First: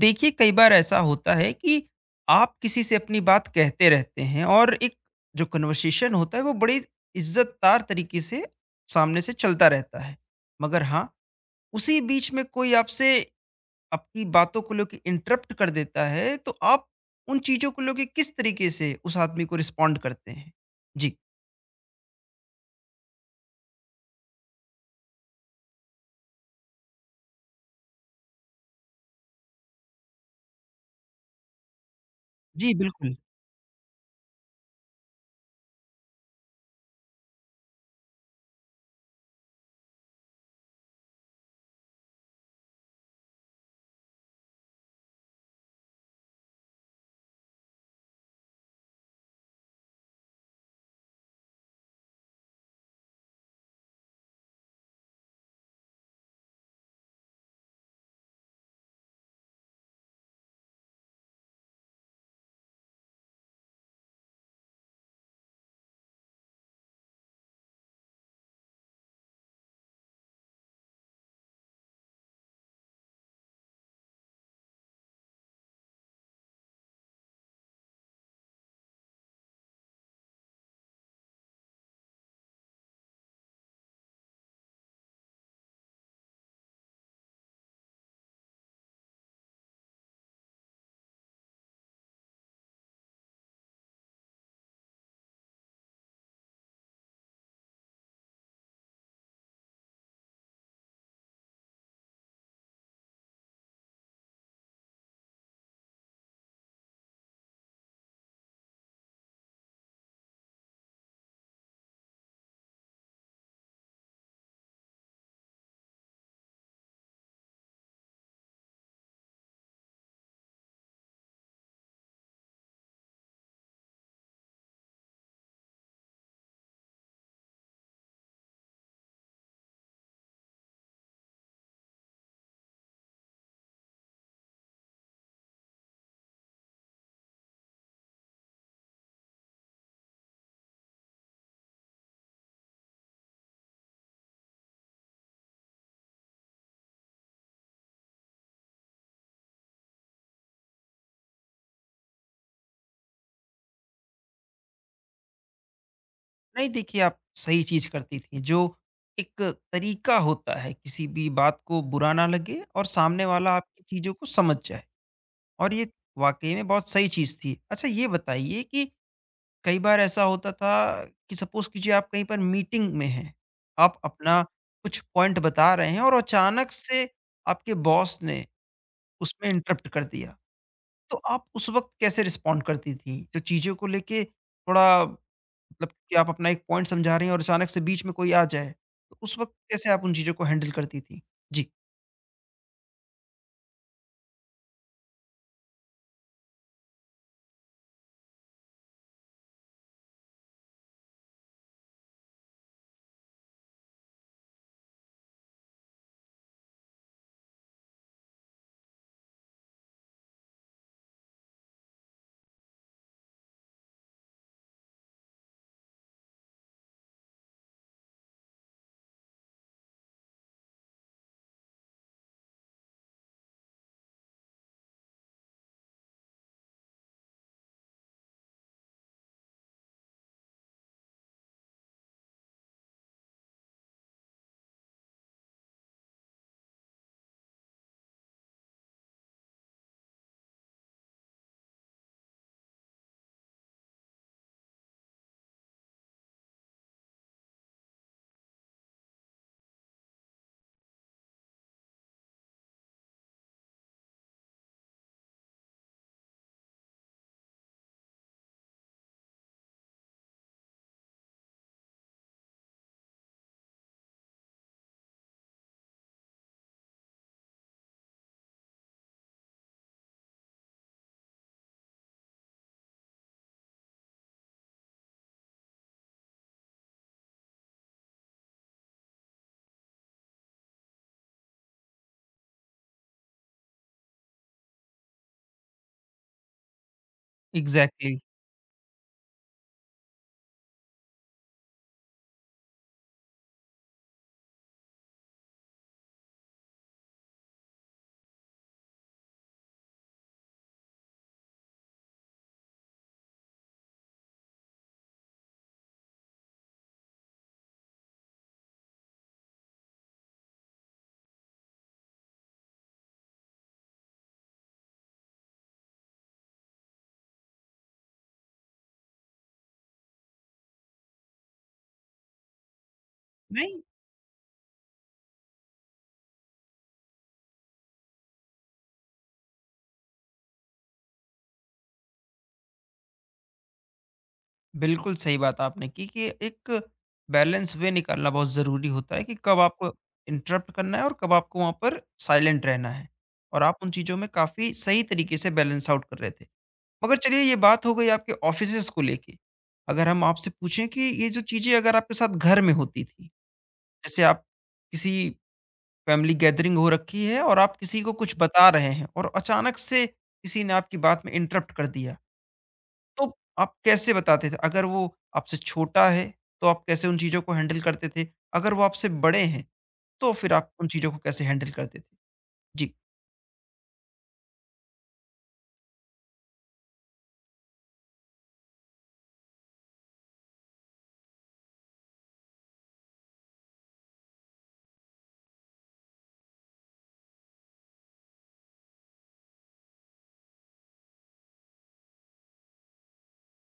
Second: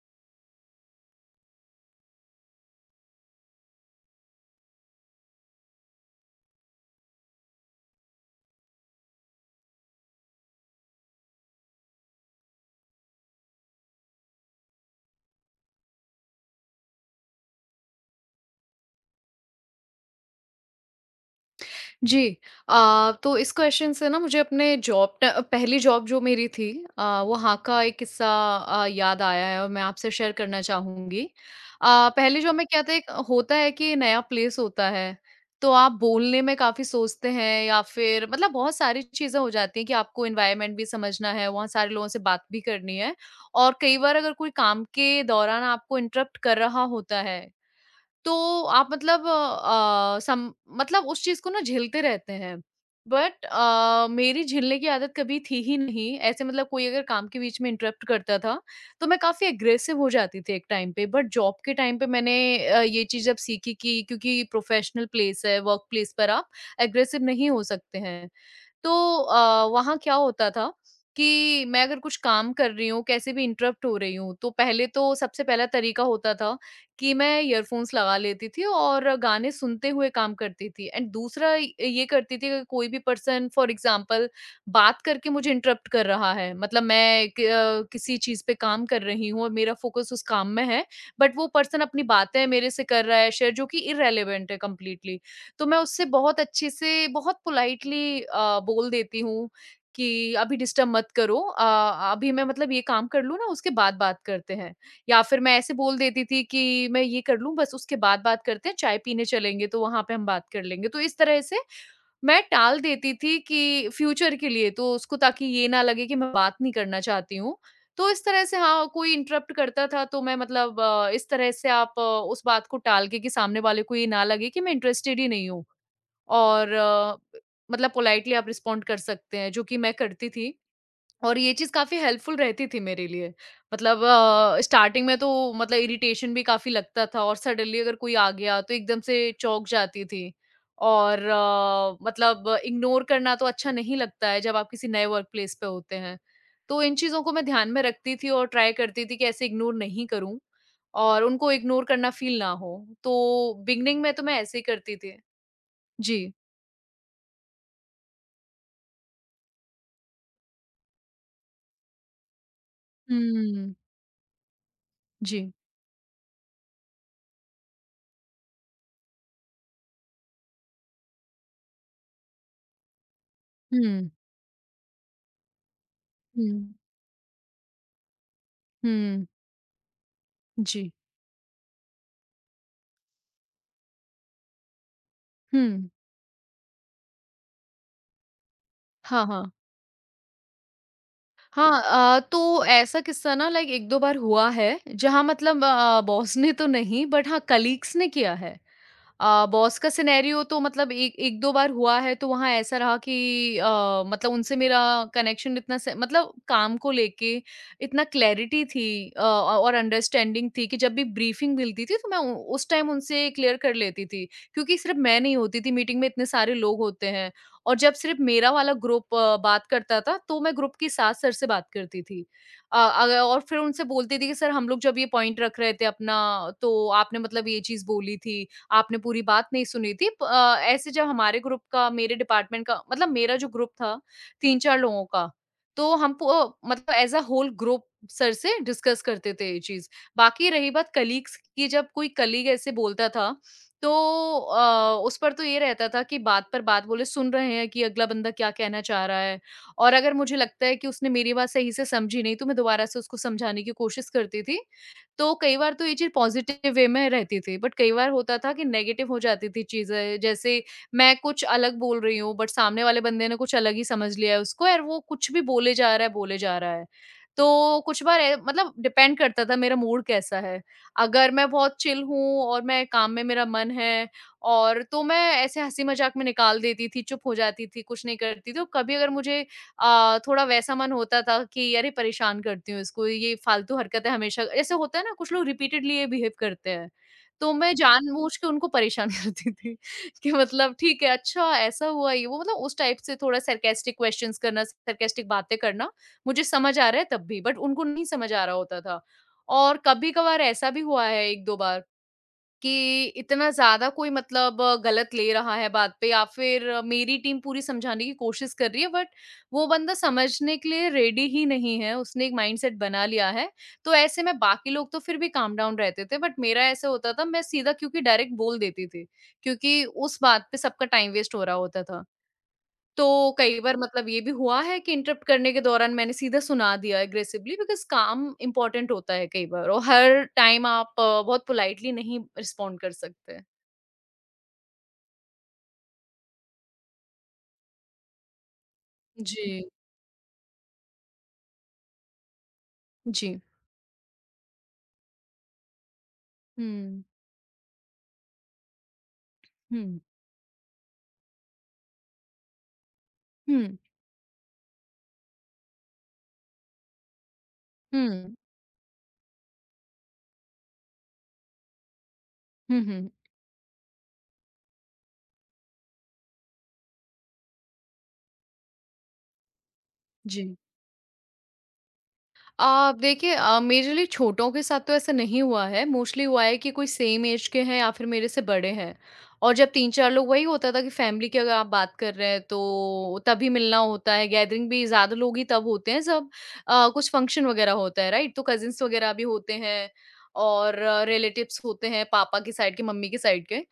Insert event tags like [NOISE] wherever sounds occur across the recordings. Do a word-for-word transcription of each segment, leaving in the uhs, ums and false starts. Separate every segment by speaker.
Speaker 1: देखिए, कई बार ऐसा होता है कि आप किसी से अपनी बात कहते रहते हैं और एक जो कन्वर्सेशन होता है वो बड़ी इज्जतदार तरीके से सामने से चलता रहता है, मगर हाँ, उसी बीच में कोई आपसे आपकी बातों को लेकर इंटरप्ट कर देता है, तो आप उन चीजों को लेकर किस तरीके से उस आदमी को रिस्पोंड करते हैं? जी।
Speaker 2: जी अ, तो इस क्वेश्चन से ना मुझे अपने जॉब ट- पहली जॉब जो मेरी थी अ, वो हाँ का एक किस्सा अ, याद आया है और मैं आपसे शेयर करना चाहूंगी। अ, पहली जॉब में
Speaker 1: जी,
Speaker 2: क्या था एक
Speaker 1: बिल्कुल।
Speaker 2: होता है कि नया प्लेस होता है तो आप बोलने में काफी सोचते हैं या फिर मतलब बहुत सारी चीजें हो जाती हैं कि आपको एनवायरनमेंट भी समझना है वहाँ सारे लोगों से बात भी करनी है और कई बार अगर कोई काम के दौरान आपको इंटरप्ट कर रहा होता है तो आप मतलब अ, सम मतलब उस चीज़ को ना झेलते रहते हैं। बट अ, मेरी झेलने की आदत कभी थी ही नहीं। ऐसे मतलब कोई अगर काम के बीच में इंटरप्ट करता था, तो मैं काफ़ी एग्रेसिव हो जाती थी एक टाइम पे। बट जॉब के टाइम पे मैंने अ, ये चीज़ जब सीखी कि क्योंकि प्रोफेशनल प्लेस है, वर्क प्लेस पर आप एग्रेसिव नहीं हो सकते हैं। तो अ, वहाँ क्या होता था कि मैं अगर कुछ काम कर रही हूँ, कैसे भी इंटरप्ट हो रही हूँ, तो पहले तो सबसे पहला तरीका होता था कि मैं ईयरफ़ोन्स लगा लेती थी और गाने सुनते हुए काम करती थी एंड दूसरा ये करती थी अगर कोई भी पर्सन फॉर एग्ज़ाम्पल बात करके मुझे इंटरप्ट कर रहा है, मतलब मैं क अ, किसी चीज़ पे काम कर रही हूँ और मेरा फ़ोकस उस काम में है, बट वो पर्सन अपनी बातें मेरे से कर रहा है शेयर जो कि इर्रेलेवेंट है कंप्लीटली। तो मैं उससे बहुत अच्छे से, बहुत पोलाइटली अ, बोल देती हूँ कि अभी डिस्टर्ब मत करो अ, अभी मैं मतलब ये काम कर लूँ ना उसके बाद बात करते हैं। या फिर मैं ऐसे बोल देती थी कि मैं ये कर लूँ बस उसके बाद बात करते हैं, चाय पीने चलेंगे तो वहाँ पे हम बात कर लेंगे। तो इस तरह से मैं टाल देती थी कि फ्यूचर के लिए तो उसको ताकि ये ना लगे कि मैं बात नहीं करना चाहती हूँ। तो इस तरह से हाँ, कोई इंटरप्ट करता था तो मैं मतलब अ, इस तरह से आप अ, उस बात को टाल के कि सामने वाले को ये ना लगे कि मैं इंटरेस्टेड ही नहीं हूँ। और अ, मतलब पोलाइटली आप रिस्पॉन्ड कर सकते हैं, जो कि मैं करती थी और ये चीज़ काफ़ी हेल्पफुल रहती थी मेरे लिए। मतलब अ, स्टार्टिंग में तो मतलब इरिटेशन भी काफ़ी लगता था और सडनली अगर कोई आ गया तो एकदम से चौंक जाती थी और अ, मतलब इग्नोर करना तो अच्छा नहीं लगता है जब आप किसी नए वर्क प्लेस पे होते हैं। तो इन चीज़ों को मैं ध्यान में रखती थी और ट्राई करती थी कि ऐसे इग्नोर नहीं करूँ और उनको इग्नोर करना फ़ील ना हो। तो बिगिनिंग में तो मैं ऐसे ही करती थी। जी।
Speaker 1: नहीं, देखिए, आप सही चीज करती थी। जो एक तरीका होता है, किसी भी बात को बुरा ना लगे और सामने वाला
Speaker 2: हुँ।
Speaker 1: आपकी चीजों को समझ जाए,
Speaker 2: जी।
Speaker 1: और ये वाक़ई में बहुत सही चीज़ थी। अच्छा, ये बताइए कि कई बार ऐसा होता था कि सपोज़ कीजिए, आप कहीं पर मीटिंग में हैं, आप
Speaker 2: हुँ,
Speaker 1: अपना कुछ पॉइंट बता रहे हैं और
Speaker 2: हुँ,
Speaker 1: अचानक से आपके बॉस ने
Speaker 2: हुँ,
Speaker 1: उसमें इंटरप्ट कर दिया।
Speaker 2: जी,
Speaker 1: तो आप उस वक़्त कैसे रिस्पॉन्ड करती थीं? जो चीज़ों को लेके थोड़ा,
Speaker 2: हुँ।
Speaker 1: मतलब कि आप अपना एक पॉइंट समझा रही हैं और अचानक से बीच में कोई आ जाए, तो
Speaker 2: हाँ,
Speaker 1: उस
Speaker 2: हाँ।
Speaker 1: वक़्त कैसे आप उन चीज़ों को हैंडल करती थीं? जी।
Speaker 2: हाँ अ, तो ऐसा किस्सा ना लाइक एक दो बार हुआ है, जहाँ मतलब अ, बॉस ने तो नहीं बट हाँ कलीग्स ने किया है। अ, बॉस का सिनेरियो तो मतलब एक एक दो बार हुआ है, तो वहाँ ऐसा रहा कि अ, मतलब उनसे मेरा कनेक्शन इतना स मतलब काम को लेके इतना क्लैरिटी थी अ, और अंडरस्टैंडिंग थी कि जब भी ब्रीफिंग मिलती थी, तो मैं उ उस टाइम उनसे क्लियर कर लेती थी। क्योंकि सिर्फ़ मैं नहीं होती थी, मीटिंग में इतने सारे लोग होते हैं और जब सिर्फ़ मेरा वाला ग्रुप अ, बात करता था, तो मैं ग्रुप के साथ सर से बात करती थी। अ, अग और फिर उनसे बोलती थी कि, "सर, हम लोग जब ये पॉइंट रख रहे थे अपना, तो आपने मतलब ये चीज़ बोली थी।" आपने पूरी बात नहीं सुनी थी। प अ, ऐसे जब हमारे ग्रुप का मेरे डिपार्टमेंट का मतलब मेरा जो ग्रुप था तीन चार लोगों का, तो हम पो मतलब as a whole group sir से डिस्कस करते थे ये चीज़। बाकी रही बात कलीग्स की जब कोई कलीग ऐसे बोलता था, तो अ, उस पर तो ये रहता था कि बात पर बात बोले, सुन रहे हैं कि अगला बंदा क्या कहना चाह रहा है और अगर मुझे लगता है कि उसने मेरी बात सही से समझी नहीं, तो मैं दोबारा से उसको समझाने की कोशिश करती थी तो कई बार तो ये चीज़ पॉज़िटिव वे में रहती थी, बट कई बार होता था कि नेगेटिव हो जाती थी चीज़ें। जैसे मैं कुछ अलग बोल रही हूँ, बट सामने वाले बंदे ने कुछ अलग ही समझ लिया है उसको और वो कुछ भी बोले जा रहा है, बोले जा रहा है। तो कुछ बार ए मतलब डिपेंड करता था मेरा मूड कैसा है। अगर मैं बहुत चिल हूँ और मैं काम में मेरा मन है और तो मैं ऐसे हँसी-मज़ाक में निकाल देती थी, चुप हो जाती थी, कुछ नहीं करती थी। तो कभी अगर मुझे अ, थोड़ा वैसा मन होता था कि अरे परेशान करती हूँ इसको, ये फालतू हरकतें हमेशा ऐसे होता है ना कुछ लोग रिपीटेडली ये बिहेव करते हैं, तो मैं
Speaker 1: एग्ज़ैक्टली।
Speaker 2: जानबूझ के उनको परेशान [LAUGHS] करती थी कि मतलब ठीक है, अच्छा ऐसा हुआ ये वो मतलब उस टाइप से थोड़ा सार्कास्टिक क्वेश्चन्स करना, सार्कास्टिक बातें करना, मुझे समझ आ रहा है तब भी बट उनको नहीं समझ आ रहा होता था। और कभी-कभार ऐसा भी हुआ है एक दो बार कि इतना ज़्यादा कोई मतलब अ, गलत ले रहा है बात पे या फिर अ, मेरी टीम पूरी समझाने की कोशिश कर रही है बट वो बंदा समझने के लिए रेडी ही नहीं है, उसने एक माइंडसेट बना लिया है। तो ऐसे में बाकी लोग तो फिर भी काम डाउन रहते थे बट मेरा ऐसा होता था मैं सीधा क्योंकि डायरेक्ट बोल देती थी, क्योंकि उस बात पे सबका टाइम वेस्ट हो रहा होता था। तो कई बार
Speaker 1: नहीं,
Speaker 2: मतलब ये भी हुआ है कि इंटरप्ट करने के दौरान मैंने सीधा सुना दिया एग्रेसिवली बिकॉज़ काम इम्पोर्टेंट होता है कई बार और हर टाइम आप अ, बहुत पोलाइटली नहीं रिस्पॉन्ड कर सकते।
Speaker 1: बिल्कुल सही बात आपने की कि एक बैलेंस वे निकालना बहुत ज़रूरी होता है कि कब
Speaker 2: जी,
Speaker 1: आपको इंटरप्ट करना है और कब आपको वहाँ पर साइलेंट रहना है।
Speaker 2: जी।
Speaker 1: और आप उन चीज़ों में काफ़ी सही तरीके से बैलेंस आउट कर रहे थे।
Speaker 2: हुँ,
Speaker 1: मगर चलिए, ये बात हो गई आपके ऑफ़िसेज़ को लेके।
Speaker 2: हुँ,
Speaker 1: अगर हम आपसे पूछें कि ये जो चीज़ें अगर आपके साथ घर में होती थी,
Speaker 2: हुँ,
Speaker 1: जैसे आप किसी फ़ैमिली गैदरिंग हो रखी है और आप किसी को
Speaker 2: हुँ,
Speaker 1: कुछ बता रहे हैं और अचानक से किसी ने आपकी बात में इंटरप्ट कर दिया।
Speaker 2: हुँ, हुँ।
Speaker 1: तो आप कैसे बताते थे? अगर वो आपसे छोटा है, तो आप कैसे उन चीज़ों को हैंडल करते थे? अगर वो आपसे बड़े हैं, तो
Speaker 2: जी।
Speaker 1: फिर आप उन चीज़ों को कैसे हैंडल करते थे?
Speaker 2: आ,
Speaker 1: जी।
Speaker 2: देखिए आ, मेरे लिए छोटों के साथ तो ऐसा नहीं हुआ है मोस्टली हुआ है कि कोई सेम एज के हैं या फिर मेरे से बड़े हैं और जब तीन चार लोग वही होता था कि फैमिली की अगर आप बात कर रहे हैं तो तभी मिलना होता है गैदरिंग भी ज़्यादा लोग ही तब होते हैं जब आ, कुछ फंक्शन वगैरह होता है राइट तो कजिन्स वगैरह भी होते हैं और रिलेटिव्स होते हैं पापा की साइड के मम्मी की साइड के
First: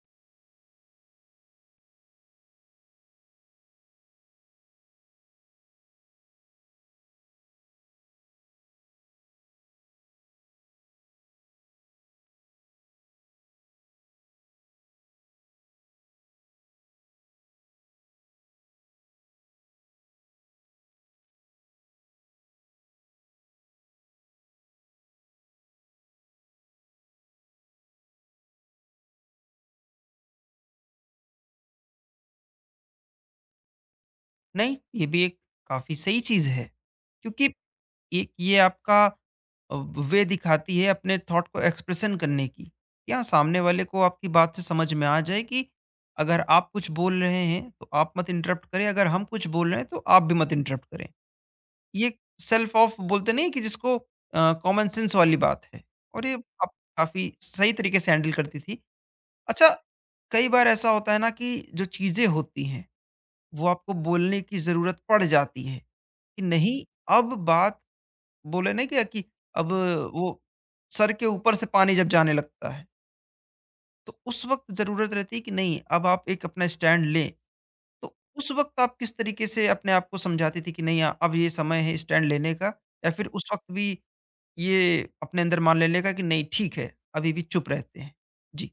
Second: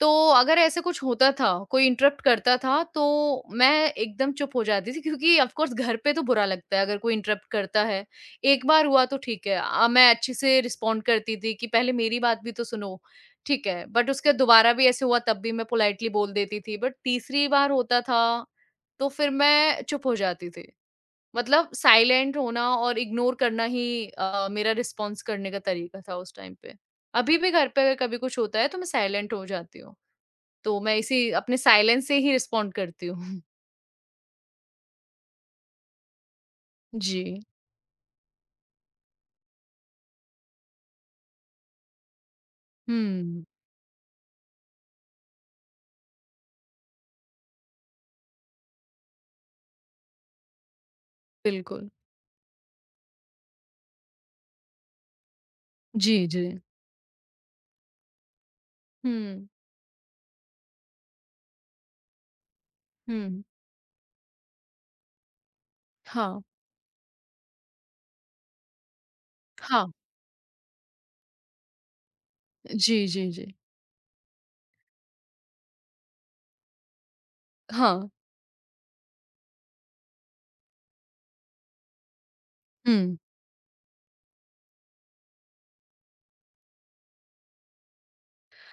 Speaker 2: तो अगर ऐसे कुछ होता था, कोई इंटरप्ट करता था, तो मैं एकदम चुप हो जाती थी क्योंकि ऑफ कोर्स घर पे तो बुरा लगता है अगर कोई इंटरप्ट करता है। एक बार हुआ तो ठीक है अ, मैं अच्छे से रिस्पॉन्ड करती थी कि पहले मेरी बात भी तो सुनो, ठीक है। बट उसके दोबारा भी ऐसे हुआ तब भी मैं पोलाइटली बोल देती थी। बट तीसरी बार होता था, तो फिर मैं चुप हो जाती थी। मतलब साइलेंट होना और इग्नोर करना ही अ, मेरा रिस्पॉन्स करने का तरीका था उस टाइम पे। अभी भी घर पे अगर कभी कुछ होता है तो मैं साइलेंट हो जाती हूँ। तो मैं इसी अपने साइलेंस से ही रिस्पॉन्ड करती हूँ। [LAUGHS]
Speaker 1: नहीं, ये भी एक काफ़ी सही चीज़ है।
Speaker 2: जी,
Speaker 1: क्योंकि एक ये आपका अ, वे दिखाती है अपने थॉट को एक्सप्रेशन करने की। कि हाँ,
Speaker 2: हुँ,
Speaker 1: सामने वाले को आपकी बात से समझ में आ जाए कि अगर आप कुछ बोल रहे हैं, तो आप मत इंटरप्ट करें, अगर हम कुछ बोल रहे हैं, तो आप भी मत इंटरप्ट करें।
Speaker 2: बिल्कुल।
Speaker 1: ये सेल्फ ऑफ बोलते नहीं है, कि जिसको कॉमन सेंस वाली बात है,
Speaker 2: जी,
Speaker 1: और ये
Speaker 2: जी।
Speaker 1: आप काफ़ी सही तरीके से हैंडल करती थी।
Speaker 2: हुँ,
Speaker 1: अच्छा, कई बार ऐसा होता है ना कि जो चीज़ें होती हैं,
Speaker 2: हुँ,
Speaker 1: वो आपको बोलने की ज़रूरत पड़ जाती है कि
Speaker 2: हाँ,
Speaker 1: नहीं, अब बात बोले नहीं क्या, कि अब
Speaker 2: हाँ।
Speaker 1: वो सर के ऊपर से पानी जब जाने लगता है,
Speaker 2: जी, जी, जी।
Speaker 1: तो उस वक़्त ज़रूरत रहती है कि नहीं, अब आप एक अपना स्टैंड लें।
Speaker 2: हाँ।
Speaker 1: तो उस वक़्त आप किस तरीके से अपने आप को समझाती थी कि नहीं, अ, अब ये समय है स्टैंड लेने का, या
Speaker 2: हुँ।
Speaker 1: फिर उस वक़्त भी ये अपने अंदर मान लेने का कि नहीं, ठीक है, अभी भी चुप रहते हैं? जी।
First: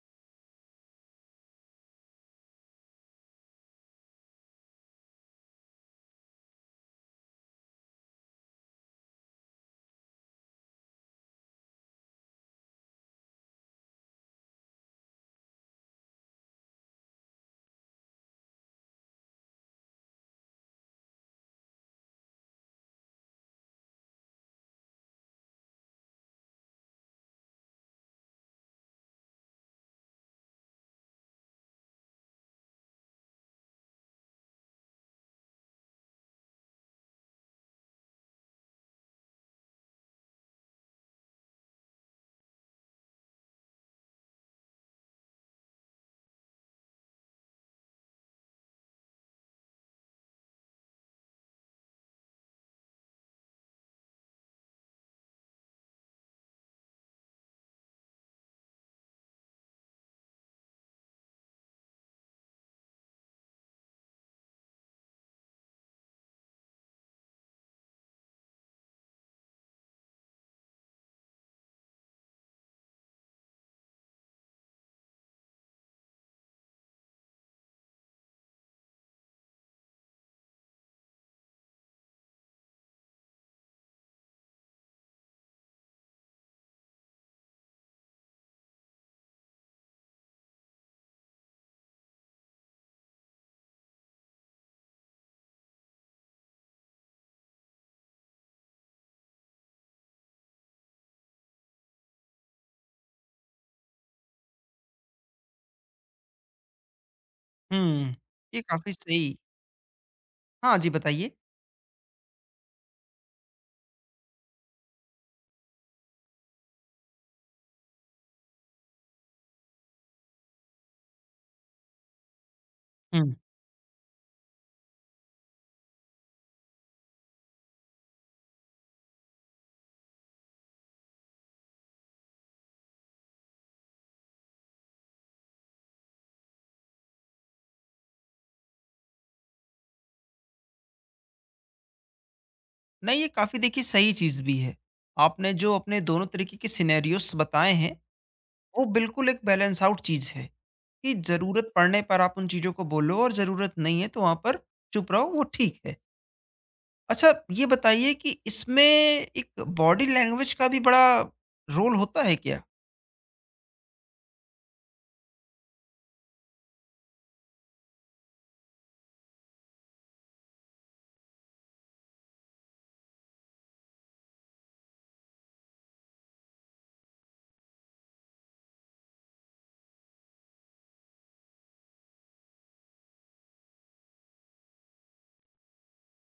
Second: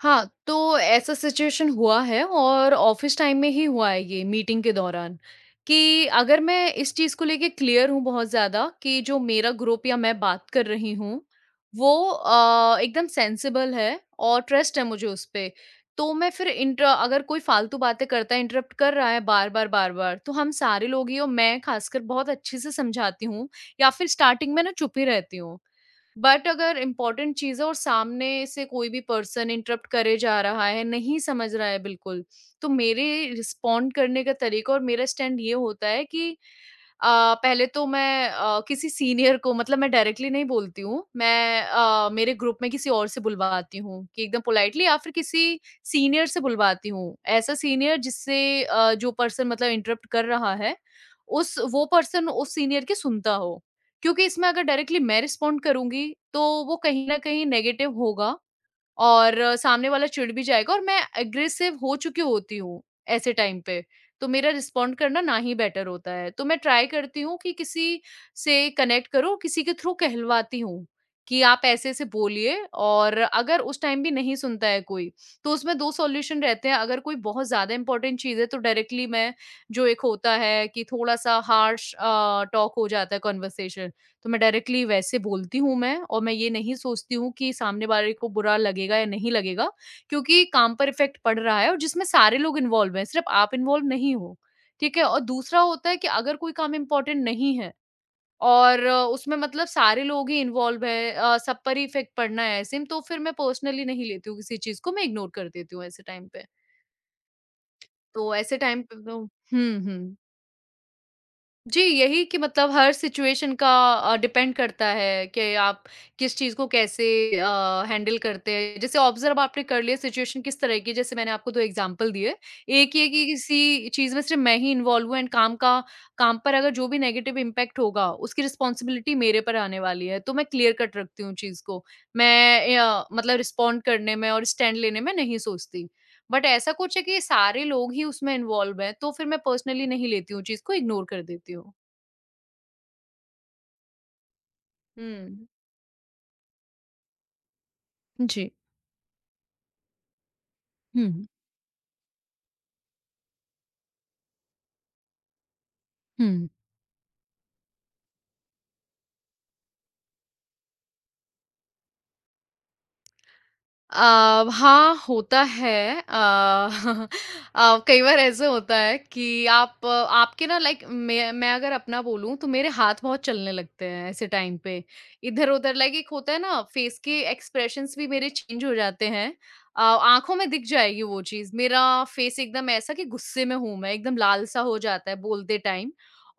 Speaker 2: हाँ, तो ऐसा सिचुएशन हुआ है और ऑफ़िस टाइम में ही हुआ है ये मीटिंग के दौरान, कि अगर मैं इस चीज़ को लेके क्लियर हूँ बहुत ज़्यादा कि जो मेरा ग्रुप या मैं बात कर रही हूँ, वो अ, एकदम सेंसिबल है और ट्रस्ट है मुझे उस पे। तो मैं फिर इंटर अगर कोई फ़ालतू बातें करता है, इंटरप्ट कर रहा है बार-बार, बार-बार, तो हम सारे लोग ही और मैं ख़ासकर बहुत अच्छे से समझाती हूँ या फिर स्टार्टिंग में ना चुप ही रहती हूँ। बट अगर इम्पोर्टेंट चीज़ है और सामने से कोई भी पर्सन इंटरप्ट करे जा रहा है, नहीं समझ रहा है बिल्कुल, तो मेरे रिस्पॉन्ड करने का तरीका और मेरा स्टैंड ये होता है कि अ, पहले तो मैं अ, किसी सीनियर को मतलब मैं डायरेक्टली नहीं बोलती हूँ, मैं अ, मेरे ग्रुप में किसी और से बुलवाती हूँ कि एकदम पोलाइटली या फिर किसी सीनियर से बुलवाती हूँ। ऐसा सीनियर जिससे अ, जो पर्सन मतलब इंटरप्ट कर रहा है, उस वो पर्सन उस सीनियर की सुनता हो। क्योंकि इसमें अगर डायरेक्टली मैं रिस्पॉन्ड करूँगी, तो वो कहीं न कहीं नेगेटिव होगा और अ, सामने वाला चिढ़ भी जाएगा और मैं एग्रेसिव हो चुकी होती हूँ ऐसे टाइम पे। तो मेरा रिस्पॉन्ड करना ना ही बेटर होता है। तो मैं ट्राई करती हूँ कि किसी से कनेक्ट करो, किसी के थ्रू कहलवाती हूँ कि आप ऐसे-ऐसे बोलिए और अगर उस टाइम भी नहीं सुनता है कोई, तो उसमें दो सॉल्यूशन रहते हैं। अगर कोई बहुत ज़्यादा इम्पोर्टेंट चीज़ है तो डायरेक्टली मैं जो एक होता है कि थोड़ा-सा हार्श अ, टॉक हो जाता है कन्वर्सेशन तो मैं डायरेक्टली वैसे बोलती हूँ मैं, और मैं ये नहीं सोचती हूँ कि सामने वाले को बुरा लगेगा या नहीं लगेगा, क्योंकि काम पर इफेक्ट पड़ रहा है और जिसमें सारे लोग इन्वॉल्व हैं, सिर्फ आप इन्वॉल्व नहीं हो। ठीक है। और दूसरा होता है कि अगर कोई काम इम्पोर्टेंट नहीं है और अ, उसमें मतलब सारे लोग ही इन्वॉल्व है, अ, सब पर ही इफेक्ट पड़ना है, ऐसे में तो फिर मैं पर्सनली नहीं लेती हूँ किसी चीज को, मैं इग्नोर कर देती हूँ ऐसे टाइम पे
Speaker 1: हुँ,
Speaker 2: तो ऐसे
Speaker 1: ये
Speaker 2: टाइम
Speaker 1: काफ़ी
Speaker 2: पे तो
Speaker 1: सही।
Speaker 2: हम्म। हम्म।
Speaker 1: हाँ जी, बताइए।
Speaker 2: जी, यही कि मतलब हर सिचुएशन का अ, डिपेंड करता है कि आप किस चीज़ को कैसे अ, हैंडल करते हैं। जैसे ऑब्ज़र्व आपने कर लिया सिचुएशन किस तरह की है, जैसे मैंने आपको दो एग्ज़ाम्पल दिए। एक ये कि
Speaker 1: हुँ।
Speaker 2: किसी चीज़ में सिर्फ़ मैं ही इन्वॉल्व हूँ एंड काम का काम पर, अगर जो भी नेगेटिव इम्पैक्ट होगा, उसकी रिस्पॉन्सिबिलिटी मेरे पर आने वाली है, तो मैं क्लियर कट रखती हूँ चीज़ को। मैं अ, मतलब रिस्पॉन्ड करने में और स्टैंड लेने में नहीं सोचती। बट ऐसा कुछ है कि सारे लोग ही उसमें इन्वॉल्व हैं, तो फिर मैं पर्सनली नहीं लेती हूँ चीज़ को, इग्नोर कर देती हूँ।
Speaker 1: नहीं, ये काफ़ी देखिए सही चीज़ भी है।
Speaker 2: हुँ।
Speaker 1: आपने जो अपने दोनों तरीके के सिनेरियोज़ बताए हैं,
Speaker 2: जी।
Speaker 1: वो बिल्कुल एक बैलेंस आउट चीज़ है कि
Speaker 2: हुँ,
Speaker 1: ज़रूरत पड़ने पर आप उन चीज़ों को बोलो, और ज़रूरत नहीं है तो वहाँ पर चुप रहो, वो ठीक है।
Speaker 2: हुँ।
Speaker 1: अच्छा, ये बताइए कि इसमें एक बॉडी लैंग्वेज का भी बड़ा रोल होता है क्या?
Speaker 2: अ, हाँ, होता है। अ, अ, [LAUGHS] कई बार ऐसे होता है कि आप आपके ना, लाइक मैं मैं अगर अपना बोलूँ, तो मेरे हाथ बहुत चलने लगते हैं ऐसे टाइम पे। इधर-उधर, लाइक एक होता है ना, फ़ेस के एक्सप्रेशंस भी मेरे चेंज हो जाते हैं। अ, आँखों में दिख जाएगी वो चीज़। मेरा फ़ेस एकदम ऐसा कि गुस्से में हूँ मैं, एकदम लाल-सा हो जाता है बोलते टाइम।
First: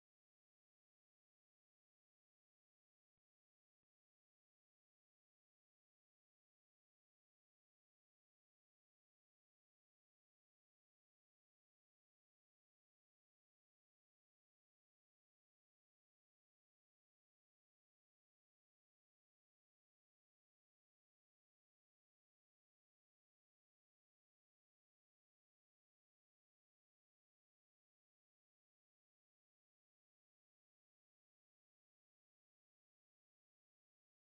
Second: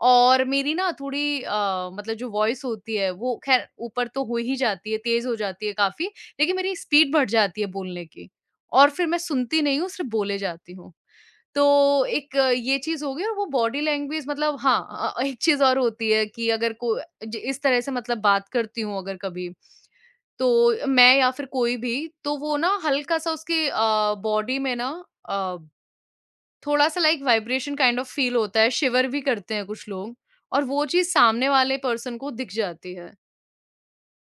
Speaker 2: और मेरी ना थोड़ी अ, मतलब जो वॉइस होती है, वो ख़ैर ऊपर तो हो ही जाती है, तेज़ हो जाती है काफ़ी। लेकिन मेरी स्पीड बढ़ जाती है बोलने की, और फिर मैं सुनती नहीं हूँ, सिर्फ़ बोले जाती हूँ। तो एक अ, ये चीज़ हो गई, और वो बॉडी लैंग्वेज, मतलब हाँ, अ, एक चीज़ और होती है कि अगर को ज इस तरह से मतलब बात करती हूँ अगर कभी, तो मैं या फिर कोई भी, तो वो ना हल्का-सा उसकी अ, बॉडी में ना अ, थोड़ा-सा, like vibration kind of feel होता है, शिवर भी करते हैं कुछ लोग, और वो चीज़ सामने वाले पर्सन को दिख जाती है।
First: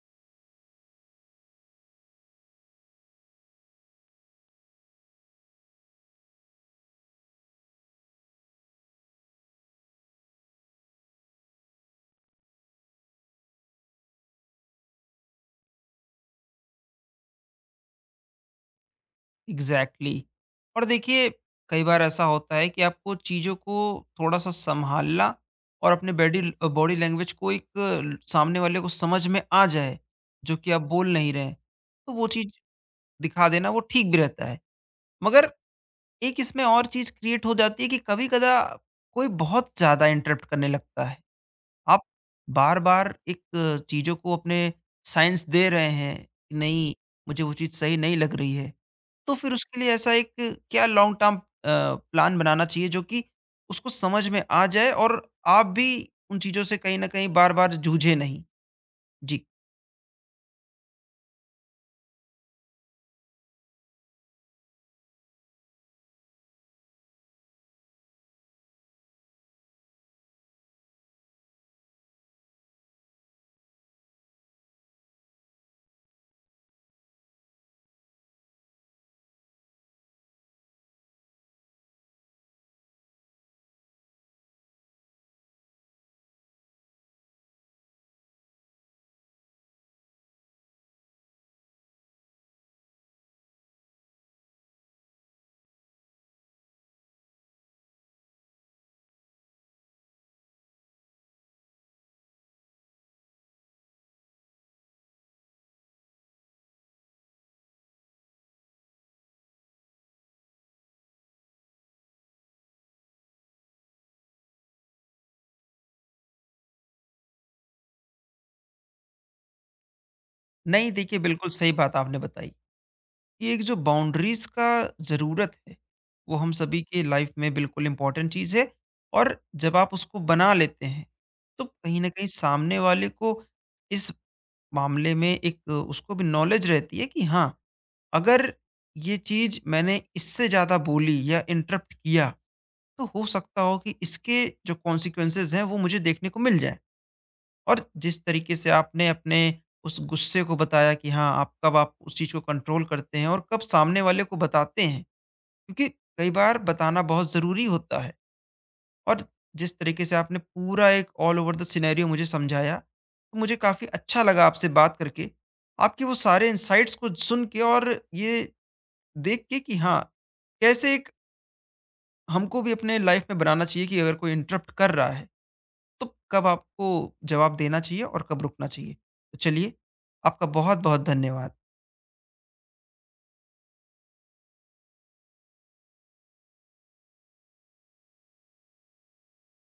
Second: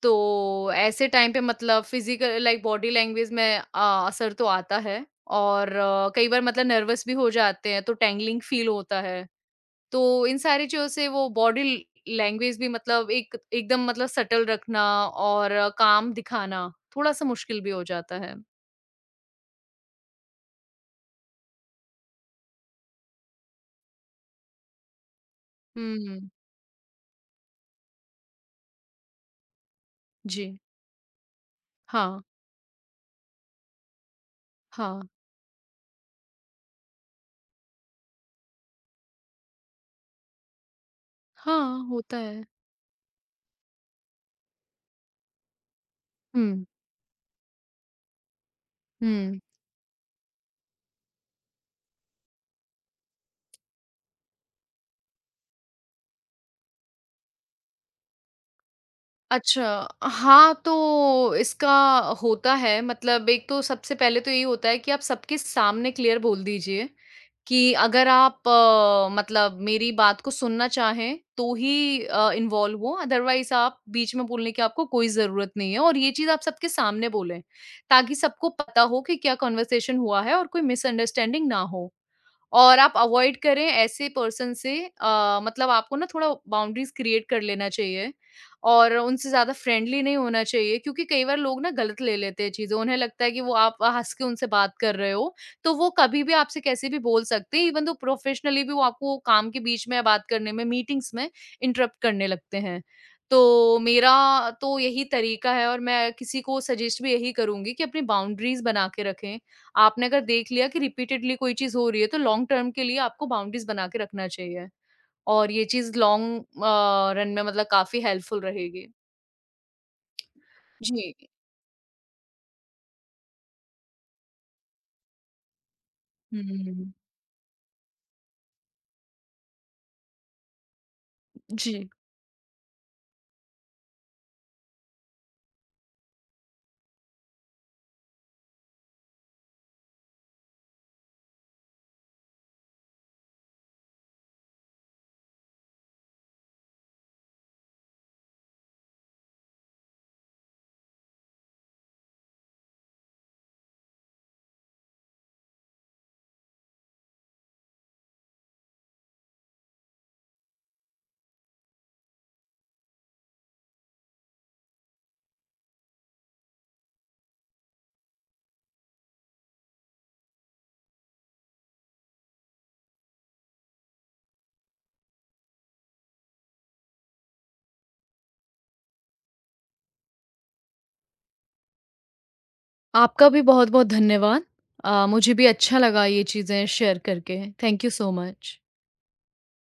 Speaker 2: तो ऐसे टाइम पे मतलब फिजिकल, लाइक बॉडी लैंग्वेज में अ, असर तो आता है, और अ, कई बार मतलब नर्वस भी हो जाते हैं, तो टैंगलिंग फील होता है। तो इन सारी चीजों से वो बॉडी लैंग्वेज भी, मतलब एक एकदम मतलब सटल रखना और अ, काम दिखाना थोड़ा सा मुश्किल भी हो जाता है।
Speaker 1: एग्ज़ैक्टली। और देखिए, कई बार ऐसा होता है कि आपको चीज़ों को थोड़ा-सा सँभालना, और अपने
Speaker 2: हम्म।
Speaker 1: बॉडी अ, बॉडी लैंग्वेज को, एक ल सामने वाले को समझ में आ जाए,
Speaker 2: जी।
Speaker 1: जो कि आप बोल नहीं रहे हैं, तो
Speaker 2: हाँ।
Speaker 1: वो चीज़ दिखा देना वो ठीक भी रहता है।
Speaker 2: हाँ।
Speaker 1: मगर एक इसमें और चीज़ क्रिएट हो जाती है कि कभी-कदा कोई बहुत ज़्यादा इंटरप्ट करने लगता है।
Speaker 2: हाँ,
Speaker 1: आप
Speaker 2: होता है।
Speaker 1: बार-बार एक चीज़ों को अपने साइंस दे रहे हैं कि
Speaker 2: हम्म।
Speaker 1: नहीं, मुझे वो चीज़ सही नहीं लग रही है। तो
Speaker 2: हम्म।
Speaker 1: फिर उसके लिए ऐसा एक क्या लॉन्ग टर्म अ, प्लान बनाना चाहिए जो कि उसको समझ में आ जाए, और आप भी उन चीज़ों से कहीं न कहीं बार-बार जूझे नहीं? जी।
Speaker 2: अच्छा, हाँ, तो इसका होता है मतलब, एक तो सबसे पहले तो यही होता है कि आप सबके सामने क्लियर बोल दीजिए कि अगर आप अ, मतलब मेरी बात को सुनना चाहें तो ही अ, इन्वॉल्व हो, अदरवाइज़ आप बीच में बोलने की आपको कोई ज़रूरत नहीं है, और ये चीज़ आप सबके सामने बोलें, ताकि सबको पता हो कि क्या कन्वर्सेशन हुआ है और कोई मिसअंडरस्टैंडिंग ना हो। और आप अवॉइड करें ऐसे पर्सन से, अ, मतलब आपको ना थोड़ा बाउंड्रीज क्रिएट कर लेना चाहिए, और उनसे ज़्यादा फ्रेंडली नहीं होना चाहिए, क्योंकि कई बार लोग ना गलत ले लेते हैं चीज़ें। उन्हें लगता है कि वो आप हँस के उनसे बात कर रहे हो, तो वो कभी भी आपसे कैसे भी बोल सकते हैं, इवन दो प्रोफेशनली भी वो आपको काम के बीच में बात करने में, मीटिंग्स में इंटरप्ट करने लगते हैं। तो मेरा तो यही तरीका है, और मैं किसी को सजेस्ट भी यही करूँगी कि अपनी बाउंड्रीज बना के रखें। आपने अगर देख लिया कि रिपीटेडली कोई चीज़ हो रही है, तो लॉन्ग टर्म के लिए आपको बाउंड्रीज़ बना के रखना चाहिए, और ये चीज़ लॉन्ग अ, रन में मतलब काफ़ी हेल्पफुल रहेगी।
Speaker 1: नहीं,
Speaker 2: जी।
Speaker 1: देखिए, बिल्कुल सही बात आपने बताई। ये एक जो बाउंड्रीज़ का ज़रूरत है, वो हम सभी
Speaker 2: हुँ।
Speaker 1: की लाइफ़ में बिल्कुल इम्पॉर्टेंट चीज़ है। और जब आप उसको बना लेते हैं, तो
Speaker 2: जी,
Speaker 1: कहीं न कहीं सामने वाले को इस मामले में एक उसको भी नॉलेज रहती है कि हाँ, अगर ये चीज़ मैंने इससे ज़्यादा बोली या इंटरप्ट किया, तो हो सकता हो कि इसके जो कॉन्सिक्वेंसेज़ हैं, वो मुझे देखने को मिल जाएँ। और जिस तरीके से आपने अपने उस गुस्से को बताया कि हाँ, आप कब, आप उस चीज़ को कंट्रोल करते हैं और कब सामने वाले को बताते हैं, क्योंकि कई बार बताना बहुत ज़रूरी होता है, और जिस तरीके से आपने पूरा एक ऑल ओवर द सिनेरियो मुझे समझाया, तो मुझे काफ़ी अच्छा लगा आपसे बात करके, आपके वो सारे इंसाइट्स को सुन के, और ये देख के कि हाँ, कैसे एक हमको भी अपने लाइफ में बनाना चाहिए कि अगर कोई इंटरप्ट कर रहा है तो कब आपको जवाब देना चाहिए और कब रुकना चाहिए। तो चलिए, आपका बहुत-बहुत धन्यवाद।
Speaker 2: आपका भी बहुत-बहुत धन्यवाद। अ, मुझे भी अच्छा लगा ये चीज़ें शेयर करके। Thank you so much.